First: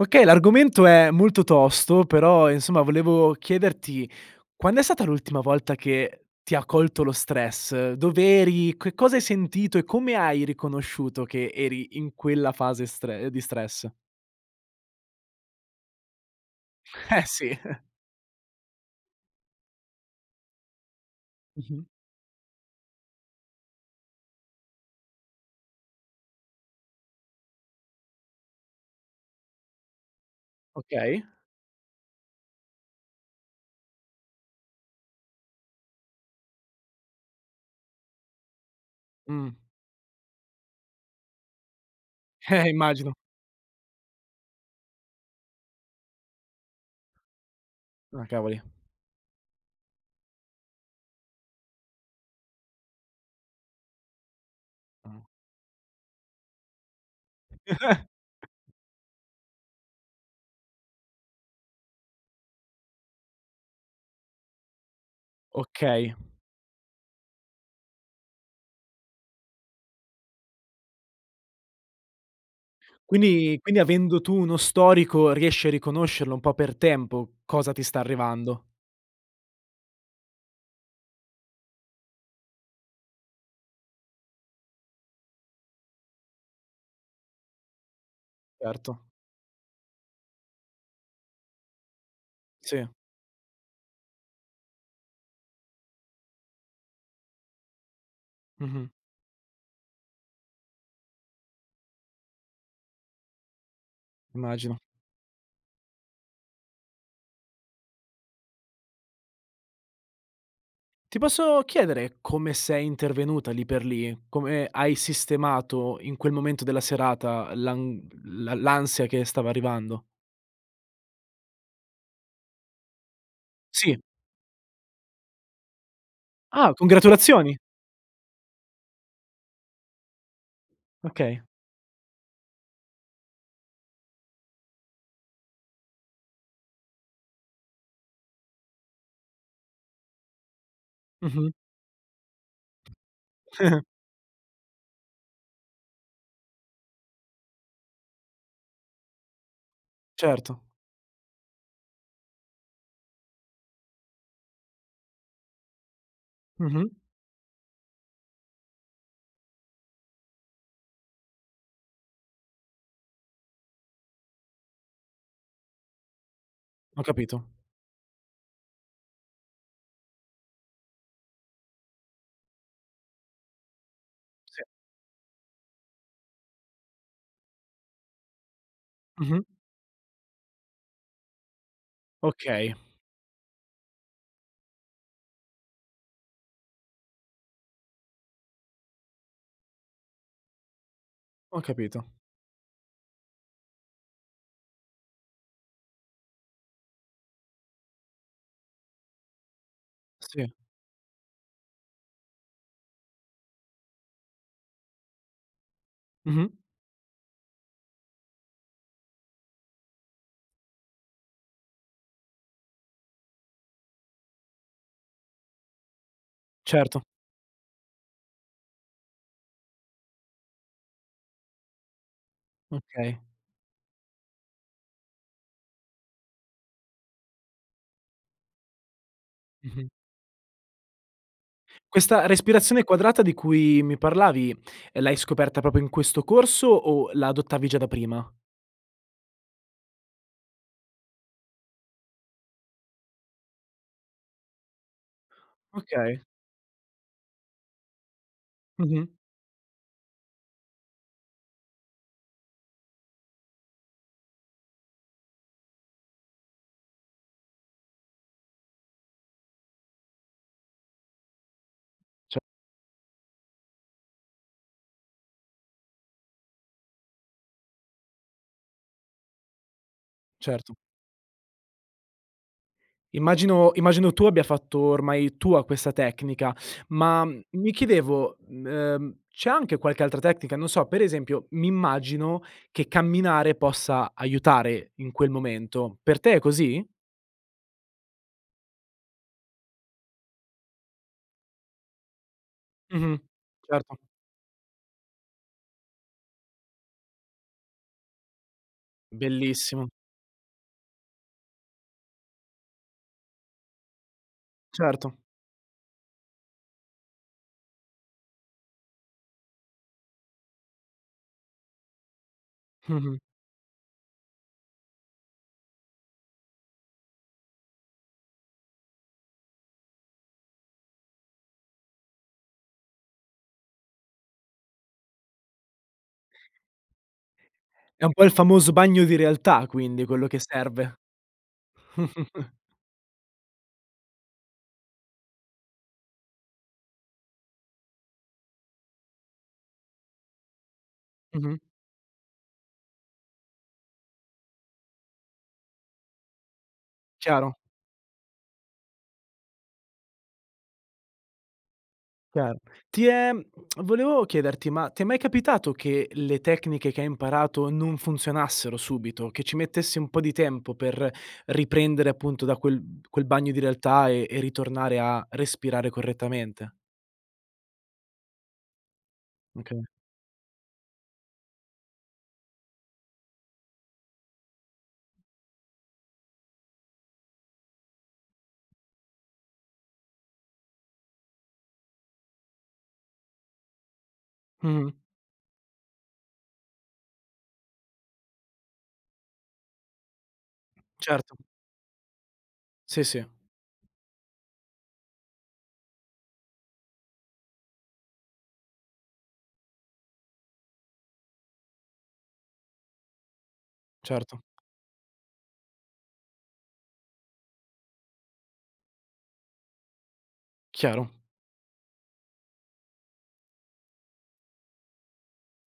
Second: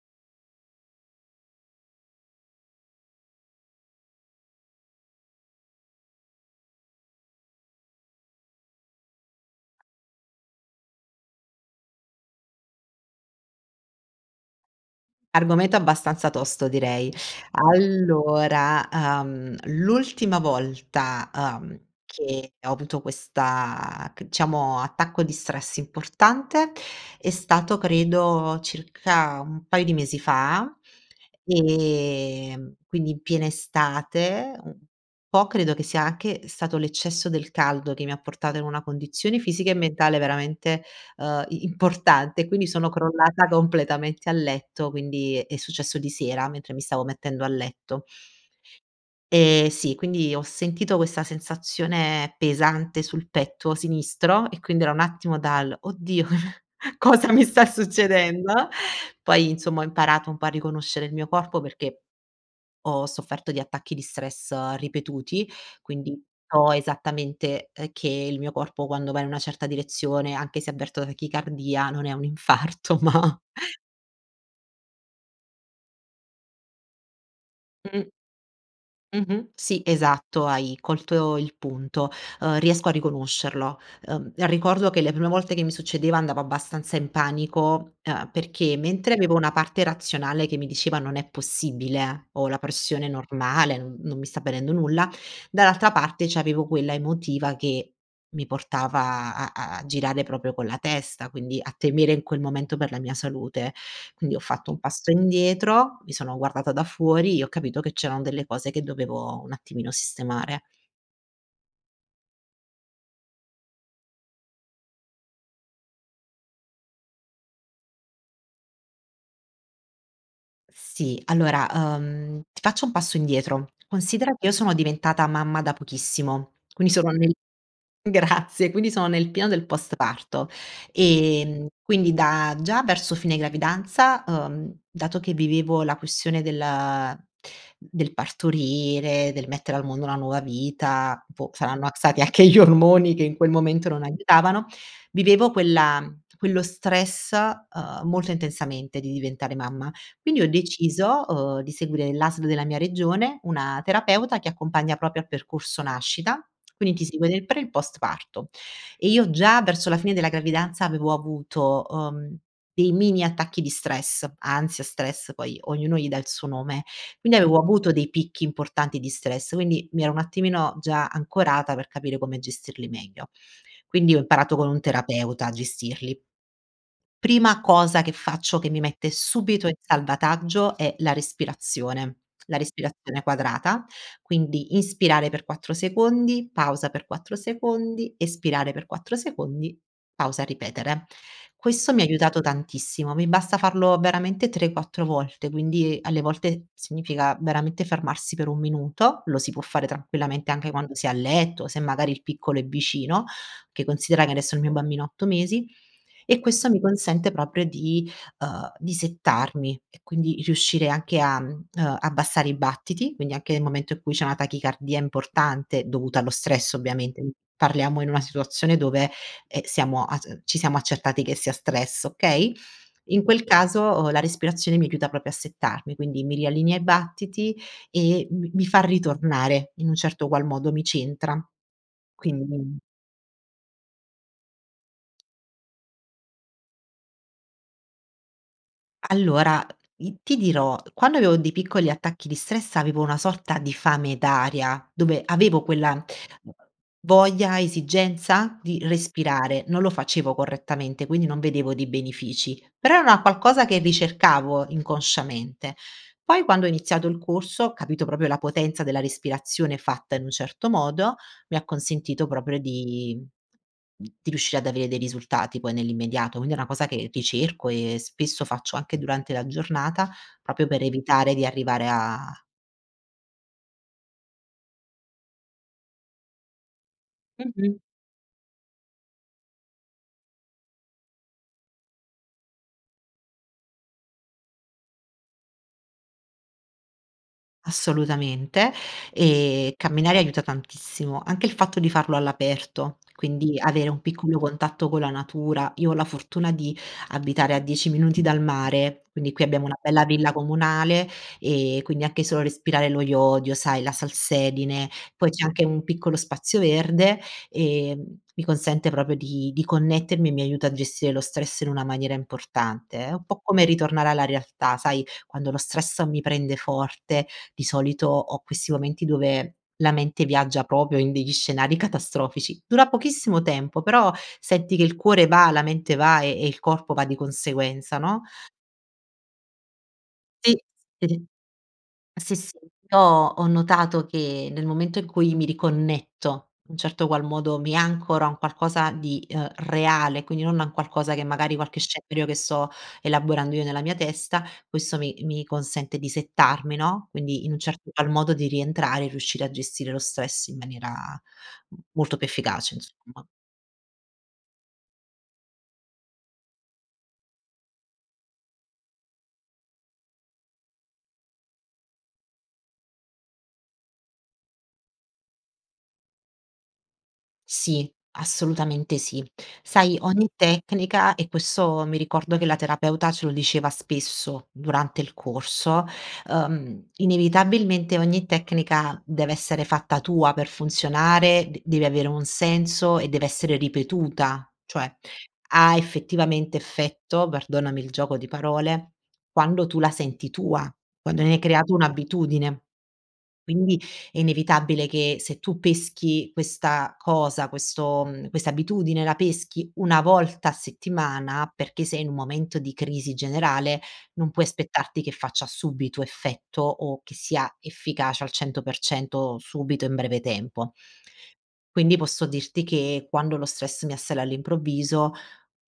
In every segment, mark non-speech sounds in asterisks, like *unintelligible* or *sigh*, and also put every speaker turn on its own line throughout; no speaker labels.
Okay, l'argomento è molto tosto però, insomma volevo chiederti, quand'è stata l'ultima volta che ti ha colto lo stress? Dov'eri? Che cosa hai sentito e come hai riconosciuto che eri in quella fase stre ehm di stress?
Argomento, abbastanza tosto direi.
Eh sì, eh.
Allora, ehm, l'ultima volta, ehm,
Mh-mh.
che ho avuto questa, c diciamo attacco di stress importante è stato credo circa un paio di mesi fa,
Okay.
ehm, quindi in piena estate un po' credo che sia anche stato l'eccesso del caldo che mi ha portato in una condizione
Mh.
fisica e mentale veramente, ehm, i importante e quindi
Eh,
sono
immagino.
crollata completamente a letto quindi è successo di sera mentre mi stavo mettendo a letto.
Ah, cavoli.
E sì quindi ho sentito questa sensazione pesante sul petto sinistro e quindi era un
Mh.
attimo dal “oddio cosa mi sta succedendo”,
*chuckles*
poi insomma ho imparato un po' a riconoscere il mio corpo perché ho sofferto di attacchi di stress ripetuti
Okay.
quindi so esattamente, ehm, che il mio corpo quando va in una certa direzione anche se avverto tachicardia non è un infarto ma
Quindi quindi avendo tu uno storico riesci a riconoscerlo un po' per tempo cosa ti sta
Mh-mh.
arrivando?
Mh-mh, sì esatto, hai colto il punto, ehm, riesco a riconoscerlo, ehm, ricordo che le prime volte che mi succedeva andavo abbastanza in panico, emh, perché
Certo.
mentre avevo una parte razionale che mi diceva non è possibile, ho la
Sì.
pressione normale non non mi sta venendo nulla, dall'altra parte c'avevo quella emotiva che mi
Mh-mh.
portava a a girare proprio con la testa, quindi a temere in quel momento per la mia salute, quindi ho fatto
Immagino.
un passo indietro, mi sono guardata da fuori, e ho capito che c'erano delle cose che dovevo un attimino sistemare.
Ti posso chiedere, come sei intervenuta lì per lì? Come hai sistemato in quel momento della serata l'an l l'ansia che stava arrivando?
Sì allora, emh, ti faccio un passo indietro,
Sì.
considera che io sono diventata mamma da pochissimo,
Ah,
quindi sono nel
congratulazioni!
Grazie quindi sono nel pieno del post-parto,
Okay.
ehm, quindi da già verso fine gravidanza, emh, dato che vivevo la questione del del partorire, del mettere al mondo una nuova vita, boh
Mh-mh.
saranno ac stati anche gli ormoni che in quel
*chuckles*
momento non aiutavano, vivevo quella quello stress, ehm, molto intensamente di diventare mamma. Quindi ho
Certo.
deciso, umh, di seguire l'ASL della mia regione una terapeuta che accompagna proprio a percorso nascita,
Mh-mh.
quindi ti segue nel pre e il post parto e io già verso la fine della gravidanza avevo avuto, umh, dei mini attacchi di stress, ansia, stress poi ognuno gli dà il suo nome
Ho
quindi
capito.
avevo avuto dei picchi importanti di stress, quindi, mi ero un attimino già ancorata per capire come gestirli meglio. Quindi ho imparato
Sì.
con un terapeuta a gestirli. Prima cosa che faccio che mi mette
Mh-mh.
subito in salvataggio è la respirazione. La
Okay.
respirazione quadrata, quindi inspirare per 4 secondi, pausa per 4 secondi, espirare per 4 secondi, pausa, ripetere.
Ho
Questo mi ha
capito.
aiutato tantissimo, mi basta farlo veramente 3, 4 volte quindi, alle volte, significa veramente fermarsi per 1 minuto, lo si può fare tranquillamente
Sì.
anche quando si è a letto se magari il piccolo è vicino, che considera che adesso il mio bambino ha 8 mesi e
Mh-mh.
questo mi consente proprio di, ehm, di settarmi e quindi riuscire anche a, mhmm ehm, abbassare i battiti quindi anche nel momento in cui c'è una tachicardia importante dovuta allo stress
Certo.
ovviamente, parliamo in una situazione dove, emh, siamo a c ci siamo accertati che sia stress, okay?
Okay.
In quel caso la respirazione mi aiuta proprio a settarmi quindi mi riallinea i battiti e m mi fa ritornare, in
Mh-mh.
un certo qual modo, mi ci entra,
Questa
quindi
respirazione quadrata di cui mi parlavi, l'hai scoperta proprio in questo corso o la adottavi già da prima?
Allora, i ti dirò, quando avevo dei piccoli attacchi di stress avevo una sorta di fame d'aria, dove avevo quella
Okay.
voglia, esigenza, di
Mh-mh.
respirare non lo facevo correttamente quindi non vedevo dei benefici però era una qualcosa che ricercavo inconsciamente, poi quando ho iniziato il corso ho capito proprio la potenza della respirazione fatta in un certo modo, mi ha consentito
Ce
proprio di mhmm di riuscire ad avere dei risultati poi nell'immediato quindi è una cosa che ricerco e spesso faccio anche durante la giornata proprio
Certo.
per evitare di arrivare a
Immagino immagino tu abbia fatto ormai tua questa tecnica, ma, mhmm, mi
Mh-mh.
chiedevo, m ehm, c'è anche qualche altra tecnica, non so, pre esempio, m'immagino che camminare possa aiutare in quel momento, per te è così?
Assolutamente e camminare aiuta tantissimo, anche il fatto di farlo all'aperto,
Mh-mh.
quindi avere
Certo.
un piccolo contatto con la natura, io ho la fortuna di abitare a 10 minuti dal mare, quindi qui abbiamo una
Bellissimo.
bella villa comunale e quindi anche solo respirare lo iodio, sai, la salsedine
Certo.
poi c'è anche un piccolo spazio verde e, mhmm, mi consente proprio di di connettermi e mi aiuta a gestire lo stress in una maniera importante, è
Mh-mh.
un po' come ritornare alla realtà, sai, quando lo stress mi prende forte di solito ho questi momenti dove la mente viaggia proprio in degli scenari catastrofici. Dura pochissimo tempo però senti che il cuore va, la mente va e e il corpo va di conseguenza,
È un
no
po' il famoso bagno di realtà quindi quello che
Sì.
serve.
*unintelligible* Sì,
*chuckles*
sì, io ho notato che nel momento in cui mi riconnetto, un certo qual modo, mi ancora un qualcosa di, ehm, reale quindi non a un qualcosa che magari
Mh-mh.
qualche scenario che sto elaborando io nella mia testa, questo mi mi consente di settarmi no, quindi in
Chiaro.
un certo qual modo di rientrare e riuscire a gestire lo stress in maniera m molto più
Chiaro,
efficace
ti
insomma.
è *tsk* volevo chiederti, ma ti è mai capitato che le tecniche che hai imparato non funzionassero subito? Che ci mettesse un po' di tempo per riprendere appunto da quel quel bagno di realtà e e ritornare a respirare correttamente?
Sì, assolutamente sì.
Okay.
Sai ogni tecnica e questo mi ricordo che la terapeuta ce lo diceva spesso durante il corso, ehm, inevitabilmente ogni tecnica deve essere fatta tua per funzionare d deve avere un senso e deve essere ripetuta, cioè,
Mh-mh.
ha effettivamente effetto, perdonami il gioco di parole, quando tu la senti tua, quando ne
Certo.
hai creato un'abitudine,
Sì, sì.
quindi è inevitabile che se tu peschi questa cosa questo mhmm, questa abitudine la peschi 1 volta a settimana perché sei in un momento di crisi generale non
Certo.
puoi aspettarti che faccia subito effetto o che sia efficace al 100% o subito in breve tempo.
Chiaro.
Quindi posso dirti che quando lo stress mi assale all'improvviso,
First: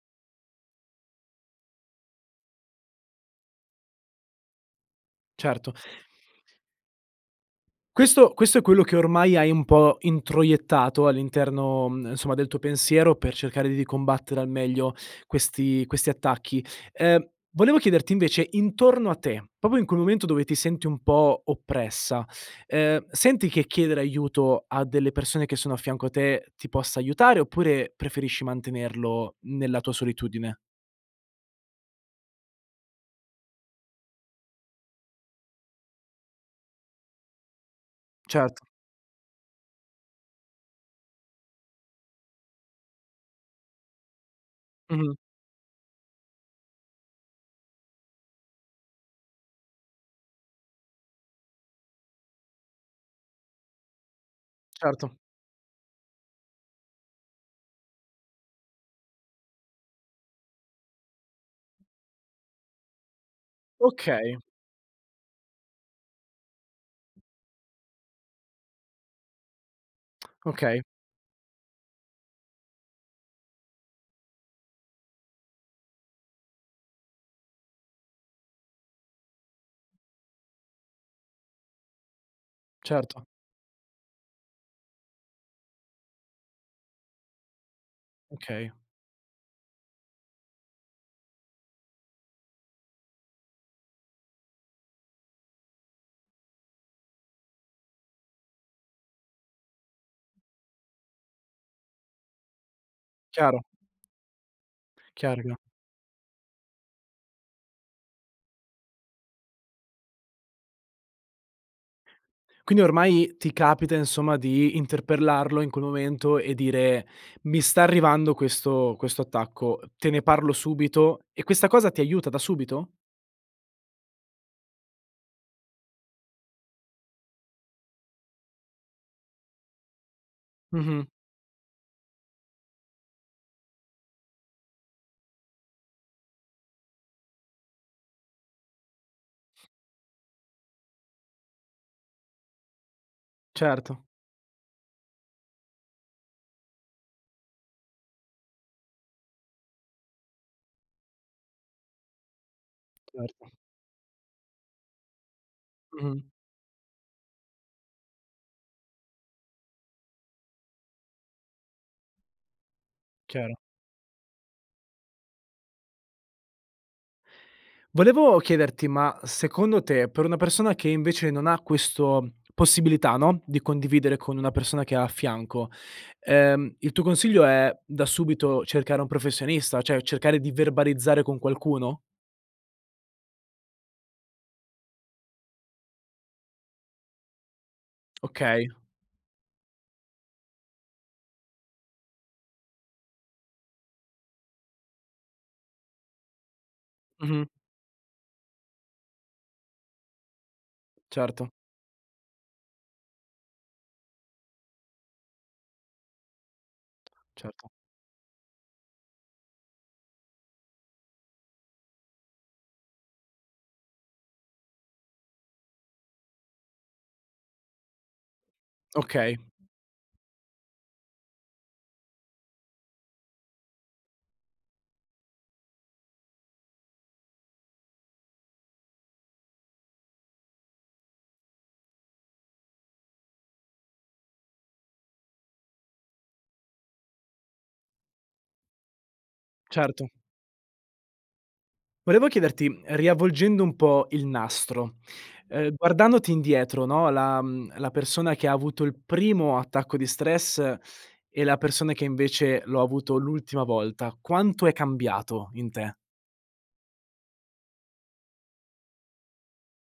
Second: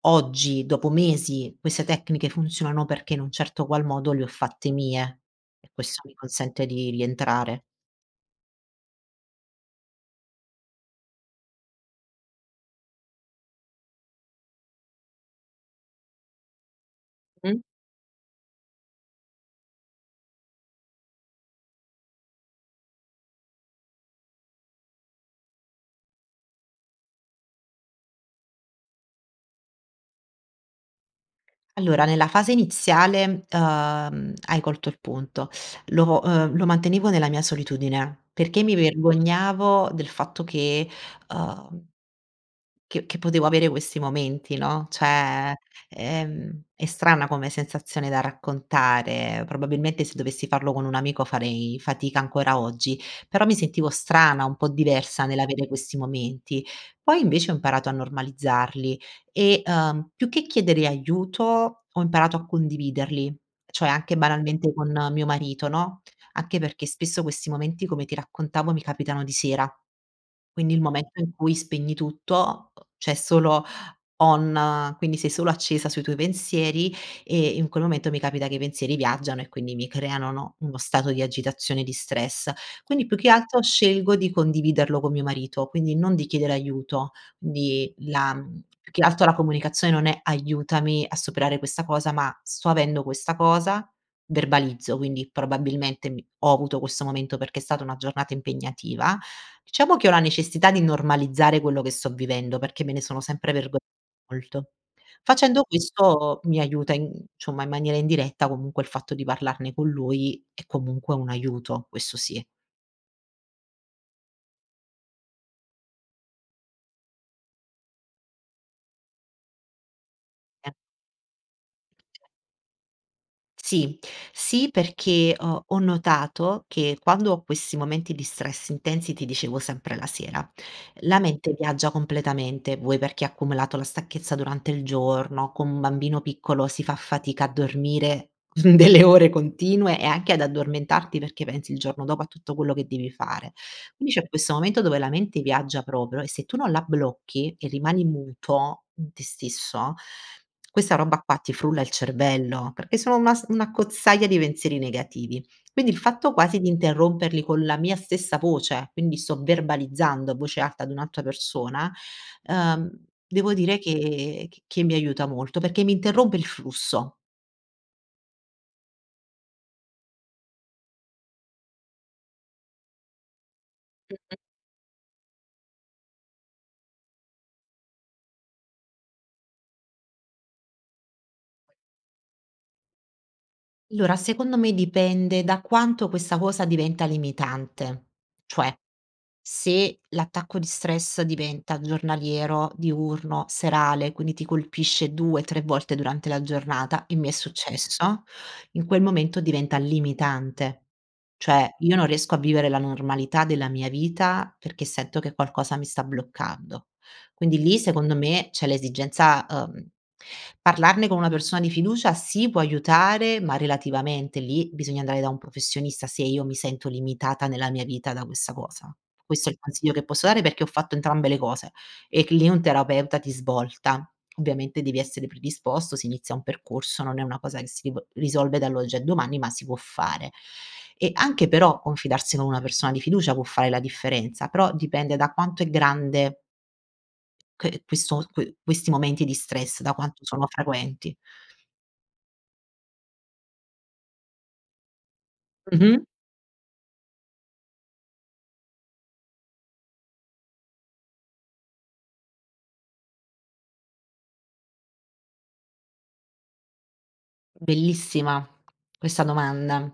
oggi, dopo mesi, queste tecniche funzionano perché in un certo qual modo le ho fatte mie e
Certo.
questo mi consente di rientrare.
Questo questo è quello che ormai hai un po' introiettato all'interno, mhmm, insomma del tuo pensiero per cercare di combattere al meglio questi questi attacchi. Ehm,
Mh.
volevo chiederti invece, intorno a te, proprio in quel momento dove ti senti un po' oppressa, ehm, senti che chiedere aiuto a delle persone che sono a fianco a te ti possa aiutare, oppure, preferisci mantenerlo nella tua solitudine?
Allora nella fase iniziale, emh, hai colto il punto. Lo, uhm, lo mantenevo nella mia solitudine, perché
Certo.
mi vergognavo del fatto che, umh che che potevo avere questi momenti, no,
Mh-mh.
cioè emh, è strana come sensazione da raccontare, probabilmente se dovessi farlo con un amico farei fatica ancora oggi, però mi sentivo strana un po'
Certo.
diversa nell'avere questi momenti, poi invece ho imparato a normalizzarli e, uhm, più che chiedere aiuto ho imparato a condividerli, cioè anche
Okay.
banalmente con mio marito, no, anche perché spesso questi momenti come ti raccontavo mi capitano di sera. Quindi il
Okay.
momento in cui spegni tutto, c'è solo on quindi sei solo accesa sui tuoi pensieri e in quel momento mi capita che i pensieri viaggiano e quindi mi creano, no, uno stato di agitazione di stress, quindi più
Certo.
che altro scelgo di condividerlo con mio marito, quindi non di chiedere aiuto, quindi la mhmm
Okay.
più che altro la comunicazione non è “aiutami a superare questa cosa” ma “sto avendo questa cosa” verbalizzo, quindi probabilmente mi ho avuto questo momento perché è stata una giornata impegnativa. Diciamo che ho la necessità di normalizzare quello che sto vivendo, perché me ne sono sempre
Chiaro.
vergo molto.
*unintelligible*
Facendo questo mi aiuta in ciomma in maniera indiretta comunque il fatto di parlarne con lui, è comunque un aiuto, questo sì.
Quindi ormai ti capita insomma di interpellarlo in quel momento e dire: “Mi sta arrivando questo questo attacco, te ne parlo
Eh.
subito.” e questa cosa ti aiuta da subito?
Sì. Sì perché ho ho notato che quando ho questi momenti di stress intensi ti dicevo sempre la sera.
Mh-mh.
La mente viaggia completamente, vuoi perché ha accumulato la stanchezza durante il giorno con un bambino piccolo si fa fatica a dormire delle ore continue e anche ad addormentarti perché pensi il giorno dopo a tutto quello che devi fare.
Certo.
Quindi c'è questo momento dove la mente viaggia proprio e se tu non la blocchi e rimani muto, in te stesso, questa roba qua ti frulla il cervello, perché sono una s
Certo.
un'accozzaglia di pensieri negativi, quindi il
Mh-mh.
fatto quasi di interromperli con la mia stessa voce, quindi sto verbalizzando a voce alta ad un'altra persona, ehm, devo
Chiaro.
dire che c che mi aiuta molto, perché mi interrompe il flusso.
Volevo chiederti ma, secondo te, per una persona che invece non ha questo possibilità, no, di condividere
Mh-mh.
con una persona che ha a fianco, ehm, il tuo consiglio è da subito cercare un professionista, cioè cercare di verbalizzare con qualcuno?
Allora secondo me dipende da quanto questa cosa diventa limitante,
Okay.
cioè, se l'attacco di stress diventa giornaliero, diurno, serale quindi ti colpisce 2, 3 volte durante la giornata e mi è
Mh-mh.
successo, in quel momento diventa limitante,
Certo.
cioè, io non riesco a vivere la normalità della mia vita perché sento che qualcosa mi sta bloccando, quindi
Certo.
lì, secondo me, c'è l'esigenza, uhm parlarne con una persona di fiducia sì, può aiutare, ma relativamente, lì bisogna andare da un professionista se io mi sento limitata nella mia vita da questa cosa.
Okay.
Questo è il consiglio che posso dare perché ho fatto entrambe le cose e c lì un terapeuta ti svolta, ovviamente devi essere predisposto, si inizia un percorso non è una cosa che si riv risolve dall'oggi al domani ma si può fare, e anche però confidarsi con una persona di fiducia può fare la differenza, però dipende da quanto è grande que questo, que questi momenti di stress da
Certo.
quanto sono frequenti.
Volevo chiederti, mhmm, riavvolgendo un po' il nastro, ehm,
Mh-mh.
guardandoti indietro, no, la mhmm, la persona che ha avuto il primo attacco di stress e la persona che invece l'ho avuto l'ultima volta quanto è cambiato, in te?
Bellissima, questa domanda.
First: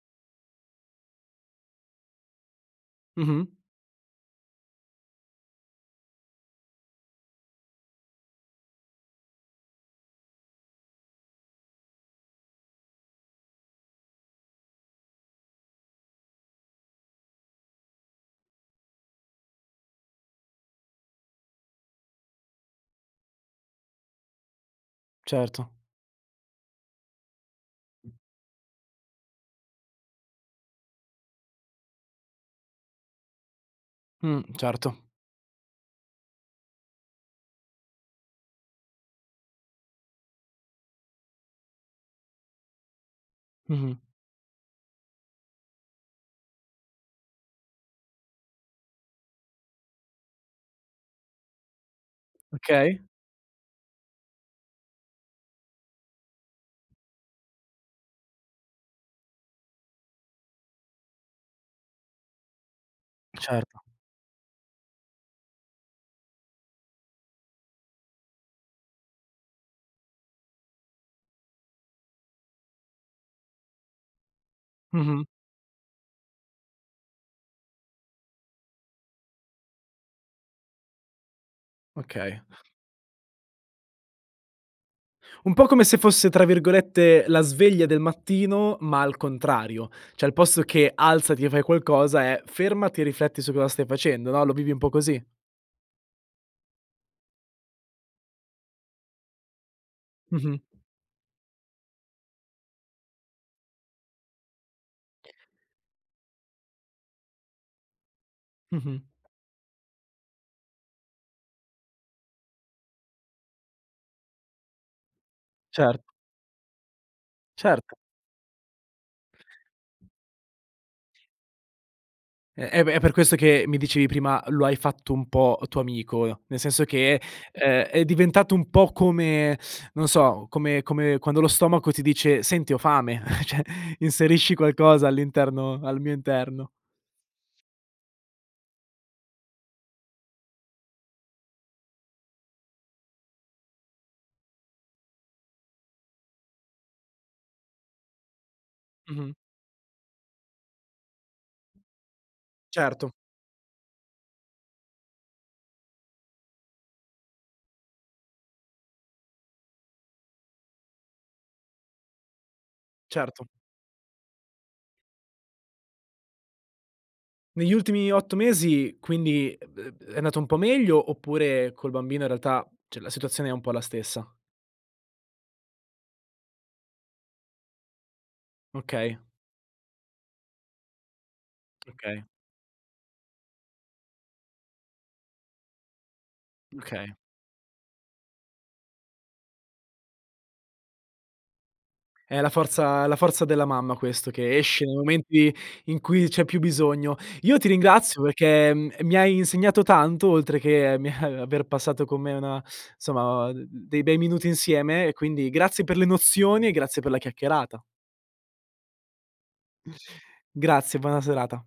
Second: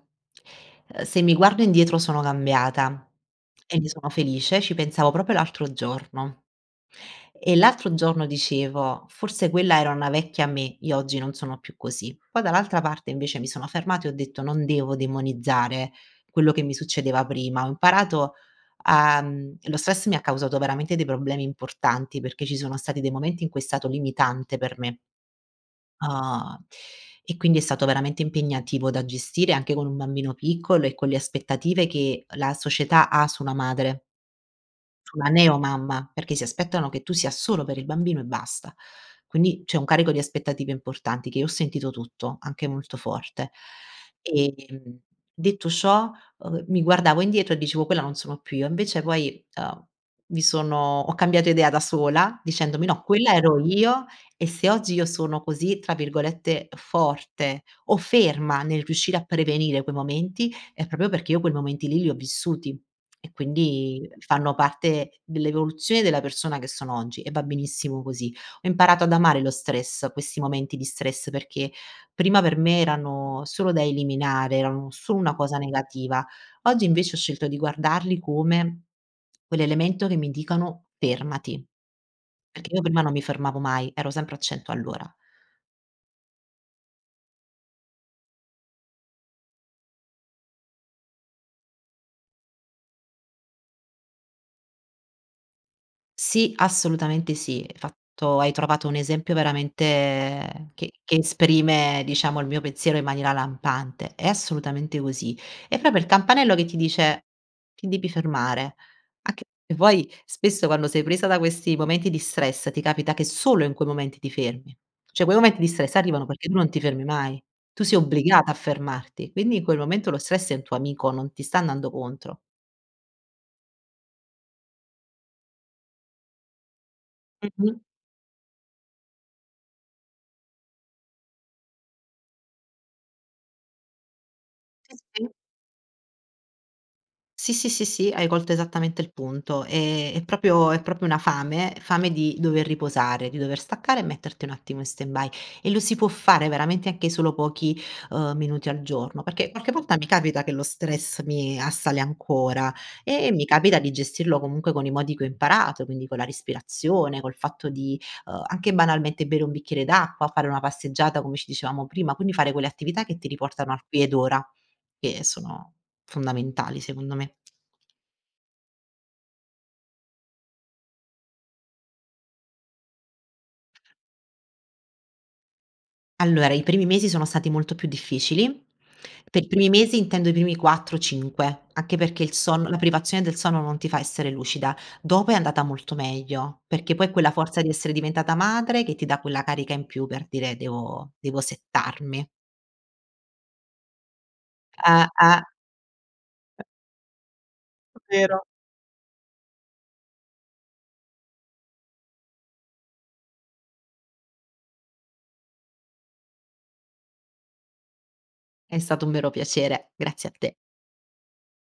Se mi guardo indietro sono cambiata
Mh-mh.
e ne sono felice ci pensavo proprio l'altro giorno e l'altro giorno dicevo: “Forse quella era una vecchia me io oggi non sono più così”, poi dall'altra parte invece mi sono fermata e ho detto: “Non devo demonizzare quello che mi succedeva prima” ho imparato a mhmm, lo stress mi ha causato veramente dei problemi importanti perché ci sono stati dei momenti in cui è stato limitante per me.
Certo.
Uhm, e quindi è stato veramente impegnativo da gestire anche con un bambino piccolo e con le aspettative che la società ha su una madre
Mh, certo.
su una neo mamma, perché si aspettano che tu sia solo per il bambino e basta. Quindi c'è un carico di aspettative importanti che io ho sentito tutto, anche molto forte.
Mh-mh.
Ehm, detto ciò, uhm, mi guardavo indietro e dicevo: “Quella non sono più io.” invece poi, ehm, mi sono ho cambiato idea da sola dicendomi:
Okay.
“No quella ero io e se oggi io sono così tra virgolette "forte o ferma" nel riuscire a prevenire quei momenti è proprio perché io quei momenti lì li ho vissuti e
Certo.
quindi fanno parte dell'evoluzione della persona che sono oggi e va benissimo così.” Ho imparato ad amare lo stress, questi momenti di stress perché prima per me erano solo da eliminare erano solo
Mh-mh.
una cosa negativa. Oggi invece ho scelto di guardarli come, quell'elemento che mi dicono: “Fermati”,
Okay.
perché io prima non mi fermavo mai, ero sempre a 100 all'ora.
Un po' come se fosse tra virgolette “la sveglia del mattino” ma al contrario, cioè al posto che alzati e fai qualcosa è fermati e rifletti su cosa stai facendo, no, lo vivi un po' così?
Sì, assolutamente sì, fatto hai trovato un esempio
Mh-mh.
veramente che che esprime diciamo il mio pensiero in maniera lampante. È assolutamente così. È proprio il campanello che ti dice: “Ti devi fermare.”
Mh-mh.
a c vuoi spesso quando sei presa da questi momenti di stress ti capita che solo in quei momenti ti fermi, cioè quei momenti di stress
Cer
arrivano perché non ti fermi mai, tu
Cert
sei obbligata a fermarti, quindi in quel momento lo stress è un tuo amico non ti sta andando contro.
Eh eh beh è per questo che mi dicevi prima “lo hai fatto un po' tuo amico” nel senso che,
Mh-mh.
ehm, è diventato un po' come, *sucks teeth* non so, come come quando lo stomaco ti dice “senti ho fame” cioè inserisci
Sì,
qualcosa
sì.
all'interno al mio interno.
Sì, sì, sì, sì, hai colto esattamente il punto, ehm, è proprio è proprio una fame, fame di dover riposare, di dover staccare e metterti un attimo in stand-by e lo si può fare veramente anche solo pochi, uhm, minuti al giorno,
Mh-mh.
perché qualche volta mi capita che lo stress mi assale ancora
Certo.
e e mi capita di gestirlo comunque con i modi che ho imparato quindi con la respirazione, col fatto di, ehm, anche banalmente bere un bicchiere d'acqua, fare una passeggiata come ci dicevamo prima, quindi fare quelle attività che ti
Certo.
riportano al qui ed ora, che sono, fondamentali secondo me.
Negli ultimi 8 mesi, quindi, eb eb è andato un po' meglio oppure col bambino in realtà, cioè la situazione è un po' la stessa?
Allora i primi mesi sono stati molto più difficili,
Okay.
per i primi mesi intendo i primi 4, 5 anche
Okay.
perché il son la privazione del sonno non ti fa essere lucida, dopo è andata molto meglio, perché poi
Okay.
quella forza di essere diventata madre che ti dà quella carica in più per dire devo devo settarmi.
È la forza è la forza della mamma questo che esce nei
Ah, ah.
momenti in cui c'è più bisogno. Io ti ringrazio
Vero.
perché, mhmm, mi hai insegnato tanto oltre che, mi, eh aver passato con me insomma d d dei bei minuti insieme e quindi grazie per le nozioni e grazie per la chiacchierata.
È stato un vero piacere. Grazie a te.
Grazie, buona serata.